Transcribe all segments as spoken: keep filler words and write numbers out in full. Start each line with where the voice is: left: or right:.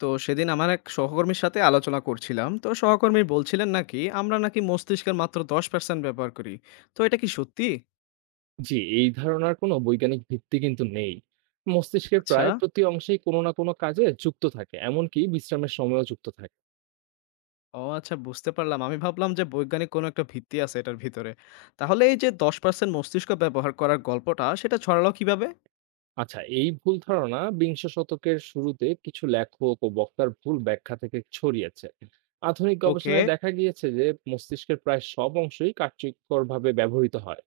left: তো সেদিন আমার এক সহকর্মীর সাথে আলোচনা করছিলাম। তো সহকর্মী বলছিলেন নাকি আমরা নাকি মস্তিষ্কের মাত্র দশ পার্সেন্ট ব্যবহার করি। তো এটা কি সত্যি?
right: জি, এই ধারণার কোনো বৈজ্ঞানিক ভিত্তি কিন্তু নেই। মস্তিষ্কের
left: আচ্ছা,
right: প্রায় প্রতি অংশেই কোনো না কোনো কাজে যুক্ত থাকে, এমনকি বিশ্রামের সময়ও যুক্ত থাকে।
left: ও আচ্ছা বুঝতে পারলাম। আমি ভাবলাম যে বৈজ্ঞানিক কোনো একটা ভিত্তি আছে এটার ভিতরে। তাহলে এই যে দশ পার্সেন্ট মস্তিষ্ক ব্যবহার করার গল্পটা সেটা ছড়ালো কিভাবে?
right: আচ্ছা, এই ভুল ধারণা বিংশ শতকের শুরুতে কিছু লেখক ও বক্তার ভুল ব্যাখ্যা থেকে ছড়িয়েছে। আধুনিক
left: ওকে,
right: গবেষণায় দেখা গিয়েছে যে মস্তিষ্কের প্রায় সব অংশই কার্যকরভাবে ব্যবহৃত হয়।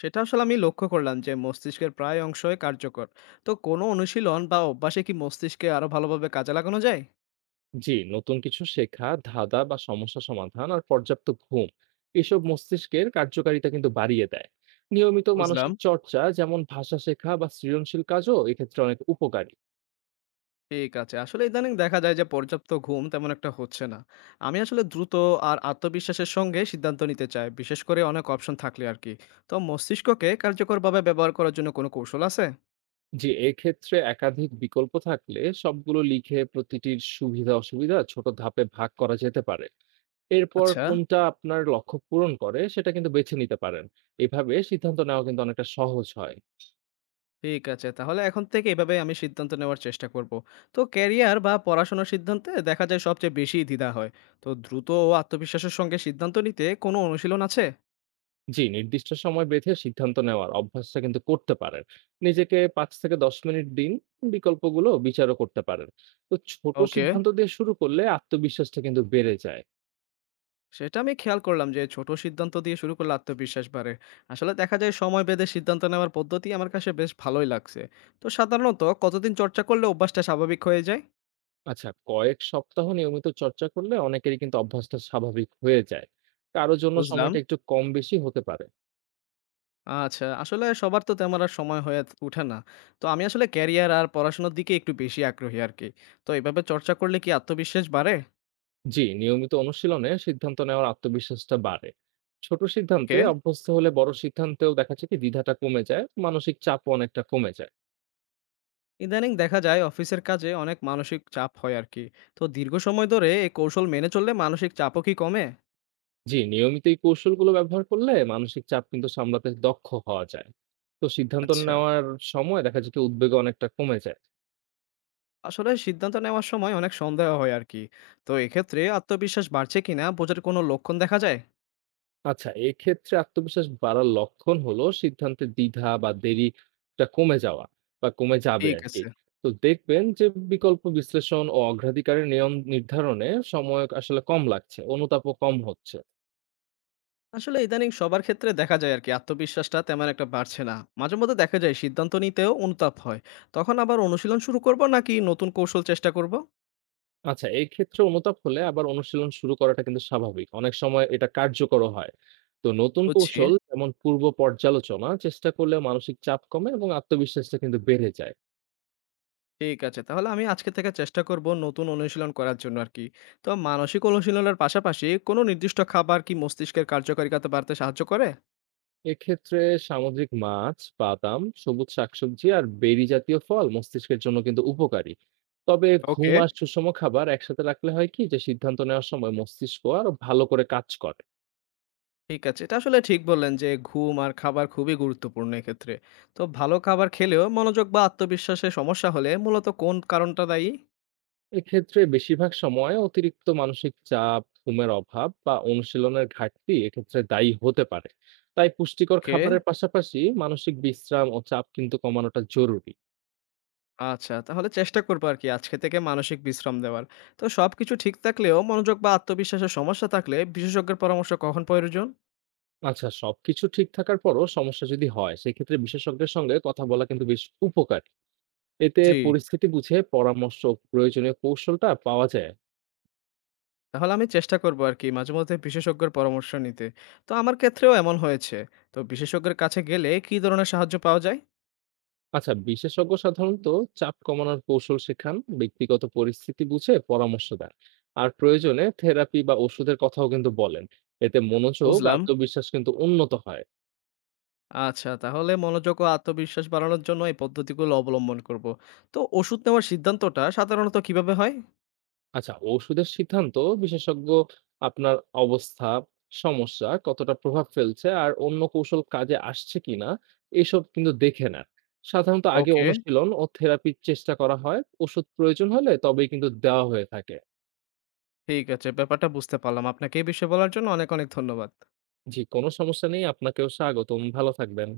left: সেটা আসলে আমি লক্ষ্য করলাম যে মস্তিষ্কের প্রায় অংশই কার্যকর। তো কোনো অনুশীলন বা অভ্যাসে কি মস্তিষ্কে আরো ভালোভাবে কাজে লাগানো যায়?
right: জি, নতুন কিছু শেখা, ধাঁধা বা সমস্যা সমাধান আর পর্যাপ্ত ঘুম, এসব মস্তিষ্কের কার্যকারিতা কিন্তু বাড়িয়ে দেয়। নিয়মিত
left: বুঝলাম।
right: মানসিক চর্চা যেমন ভাষা শেখা বা সৃজনশীল কাজও এক্ষেত্রে অনেক উপকারী।
left: ঠিক আছে। আসলে ইদানিং দেখা যায় যে পর্যাপ্ত ঘুম তেমন একটা হচ্ছে না। আমি আসলে দ্রুত আর আত্মবিশ্বাসের সঙ্গে সিদ্ধান্ত নিতে চাই, বিশেষ করে অনেক অপশন থাকলে আরকি। তো মস্তিষ্ককে কার্যকরভাবে ব্যবহার করার জন্য কোনো কৌশল আছে?
right: জি, এক্ষেত্রে একাধিক বিকল্প থাকলে সবগুলো লিখে প্রতিটির সুবিধা অসুবিধা ছোট ধাপে ভাগ করা যেতে পারে। এরপর
left: আচ্ছা,
right: কোনটা আপনার লক্ষ্য পূরণ করে সেটা কিন্তু বেছে নিতে পারেন। এভাবে সিদ্ধান্ত নেওয়া কিন্তু অনেকটা সহজ হয়।
left: ঠিক আছে। তাহলে এখন থেকে এভাবে আমি সিদ্ধান্ত নেওয়ার চেষ্টা করব। তো ক্যারিয়ার বা পড়াশোনার সিদ্ধান্তে দেখা যায় সবচেয়ে বেশি দ্বিধা হয়। তো দ্রুত ও আত্মবিশ্বাসের সঙ্গে সিদ্ধান্ত নিতে কোনো অনুশীলন আছে?
right: জি, নির্দিষ্ট সময় বেঁধে সিদ্ধান্ত নেওয়ার অভ্যাসটা কিন্তু করতে পারেন। নিজেকে পাঁচ থেকে দশ মিনিট দিন, বিকল্পগুলো বিচারও করতে পারেন। তো ছোট
left: ওকে।
right: সিদ্ধান্ত দিয়ে শুরু করলে আত্মবিশ্বাসটা কিন্তু বেড়ে যায়।
left: সেটা আমি খেয়াল করলাম যে ছোট সিদ্ধান্ত দিয়ে শুরু করলে আত্মবিশ্বাস বাড়ে। আসলে দেখা যায় সময় বেঁধে সিদ্ধান্ত নেওয়ার পদ্ধতি আমার কাছে বেশ ভালোই লাগছে। তো সাধারণত কতদিন চর্চা করলে অভ্যাসটা স্বাভাবিক হয়ে যায়?
right: আচ্ছা, কয়েক সপ্তাহ নিয়মিত চর্চা করলে অনেকেরই কিন্তু অভ্যাসটা স্বাভাবিক হয়ে যায়। কারো জন্য
left: বুঝলাম।
right: সময়টা একটু কম বেশি হতে পারে।
left: আচ্ছা, আসলে সবার তো তেমন আর সময় হয়ে ওঠে না। তো আমি আসলে ক্যারিয়ার আর পড়াশোনার দিকে একটু বেশি আগ্রহী আরকি। তো এভাবে চর্চা করলে কি আত্মবিশ্বাস বাড়ে?
right: জি, নিয়মিত অনুশীলনে সিদ্ধান্ত নেওয়ার আত্মবিশ্বাসটা বাড়ে। ছোট
left: ওকে।
right: সিদ্ধান্তে অভ্যস্ত হলে বড় সিদ্ধান্তেও দেখা যায় কি দ্বিধাটা কমে যায়, মানসিক চাপও অনেকটা কমে যায়।
left: ইদানিং দেখা যায় অফিসের কাজে অনেক মানসিক চাপ হয় আরকি। তো দীর্ঘ সময় ধরে এই কৌশল মেনে চললে মানসিক চাপও কি কমে?
right: জি, নিয়মিত এই কৌশলগুলো ব্যবহার করলে মানসিক চাপ কিন্তু সামলাতে দক্ষ হওয়া যায়। তো সিদ্ধান্ত
left: আচ্ছা।
right: নেওয়ার সময় দেখা যায় কি উদ্বেগ অনেকটা কমে যায়।
left: আসলে সিদ্ধান্ত নেওয়ার সময় অনেক সন্দেহ হয় আর কি। তো এক্ষেত্রে আত্মবিশ্বাস বাড়ছে কিনা বোঝার কোনো লক্ষণ দেখা যায়?
right: আচ্ছা, এক্ষেত্রে আত্মবিশ্বাস বাড়ার লক্ষণ হলো সিদ্ধান্তে দ্বিধা বা দেরিটা কমে যাওয়া বা কমে যাবে
left: ঠিক
right: আরকি।
left: আছে।
right: তো দেখবেন যে বিকল্প বিশ্লেষণ ও অগ্রাধিকারের নিয়ম নির্ধারণে সময় আসলে কম লাগছে, অনুতাপও কম হচ্ছে।
left: আসলে ইদানিং সবার ক্ষেত্রে দেখা যায় আরকি আত্মবিশ্বাসটা তেমন একটা বাড়ছে না। মাঝে মধ্যে দেখা যায় সিদ্ধান্ত নিতেও অনুতাপ হয়। তখন আবার অনুশীলন শুরু করব নাকি নতুন কৌশল চেষ্টা করব?
right: আচ্ছা, এই ক্ষেত্রে অনুতাপ হলে আবার অনুশীলন শুরু করাটা কিন্তু স্বাভাবিক। অনেক সময় এটা কার্যকরও হয়। তো নতুন
left: বুঝছি।
right: কৌশল যেমন পূর্ব পর্যালোচনা চেষ্টা করলে মানসিক চাপ কমে এবং আত্মবিশ্বাসটা কিন্তু বেড়ে যায়।
left: ঠিক আছে। তাহলে আমি আজকে থেকে চেষ্টা করব নতুন অনুশীলন করার জন্য আরকি। তো মানসিক অনুশীলনের পাশাপাশি কোনো নির্দিষ্ট খাবার কি মস্তিষ্কের কার্যকারিতা বাড়তে সাহায্য করে?
right: এক্ষেত্রে সামুদ্রিক মাছ, বাদাম, সবুজ শাকসবজি আর বেরি জাতীয় ফল মস্তিষ্কের জন্য কিন্তু উপকারী। তবে
left: ওকে।
right: ঘুম আর সুষম খাবার একসাথে রাখলে হয় কি যে সিদ্ধান্ত নেওয়ার সময় মস্তিষ্ক আরো ভালো করে কাজ করে।
left: ঠিক আছে। এটা আসলে ঠিক বললেন যে ঘুম আর খাবার খুবই গুরুত্বপূর্ণ এক্ষেত্রে। তো ভালো খাবার খেলেও মনোযোগ বা আত্মবিশ্বাসে সমস্যা হলে মূলত কোন কারণটা দায়ী?
right: এক্ষেত্রে বেশিরভাগ সময় অতিরিক্ত মানসিক চাপ, ঘুমের অভাব বা অনুশীলনের ঘাটতি এক্ষেত্রে দায়ী হতে পারে। তাই পুষ্টিকর
left: ওকে,
right: খাবারের পাশাপাশি মানসিক বিশ্রাম ও চাপ কিন্তু কমানোটা জরুরি।
left: আচ্ছা তাহলে চেষ্টা করবো আরকি আজকে থেকে মানসিক বিশ্রাম দেওয়ার। তো সবকিছু ঠিক থাকলেও মনোযোগ বা আত্মবিশ্বাসের সমস্যা থাকলে বিশেষজ্ঞের পরামর্শ কখন প্রয়োজন?
right: আচ্ছা, সবকিছু ঠিক থাকার পরও সমস্যা যদি হয়, সেক্ষেত্রে বিশেষজ্ঞের সঙ্গে কথা বলা কিন্তু বেশ উপকারী। এতে
left: জি,
right: পরিস্থিতি বুঝে পরামর্শ ও প্রয়োজনীয় কৌশলটা পাওয়া যায়।
left: তাহলে আমি চেষ্টা করবো আরকি মাঝেমধ্যে বিশেষজ্ঞের পরামর্শ নিতে। তো আমার ক্ষেত্রেও এমন হয়েছে। তো বিশেষজ্ঞের কাছে গেলে কী ধরনের সাহায্য পাওয়া যায়?
right: আচ্ছা, বিশেষজ্ঞ সাধারণত চাপ কমানোর কৌশল শেখান, ব্যক্তিগত পরিস্থিতি বুঝে পরামর্শ দেন, আর প্রয়োজনে থেরাপি বা ওষুধের কথাও কিন্তু বলেন। এতে মনোযোগ,
left: বুঝলাম।
right: আত্মবিশ্বাস কিন্তু উন্নত হয়।
left: আচ্ছা, তাহলে মনোযোগ ও আত্মবিশ্বাস বাড়ানোর জন্য এই পদ্ধতিগুলো অবলম্বন করব। তো ওষুধ নেওয়ার সিদ্ধান্তটা সাধারণত কিভাবে হয়?
right: আচ্ছা, ওষুধের সিদ্ধান্ত বিশেষজ্ঞ আপনার অবস্থা, সমস্যা কতটা প্রভাব ফেলছে আর অন্য কৌশল কাজে আসছে কিনা, এসব কিন্তু দেখে নেন। সাধারণত আগে
left: ওকে,
right: অনুশীলন ও থেরাপির চেষ্টা করা হয়, ওষুধ প্রয়োজন হলে তবেই কিন্তু দেওয়া হয়ে থাকে।
left: ঠিক আছে। ব্যাপারটা বুঝতে পারলাম। আপনাকে এই বিষয়ে বলার জন্য অনেক, অনেক ধন্যবাদ।
right: জি, কোনো সমস্যা নেই। আপনাকেও স্বাগতম। ভালো থাকবেন।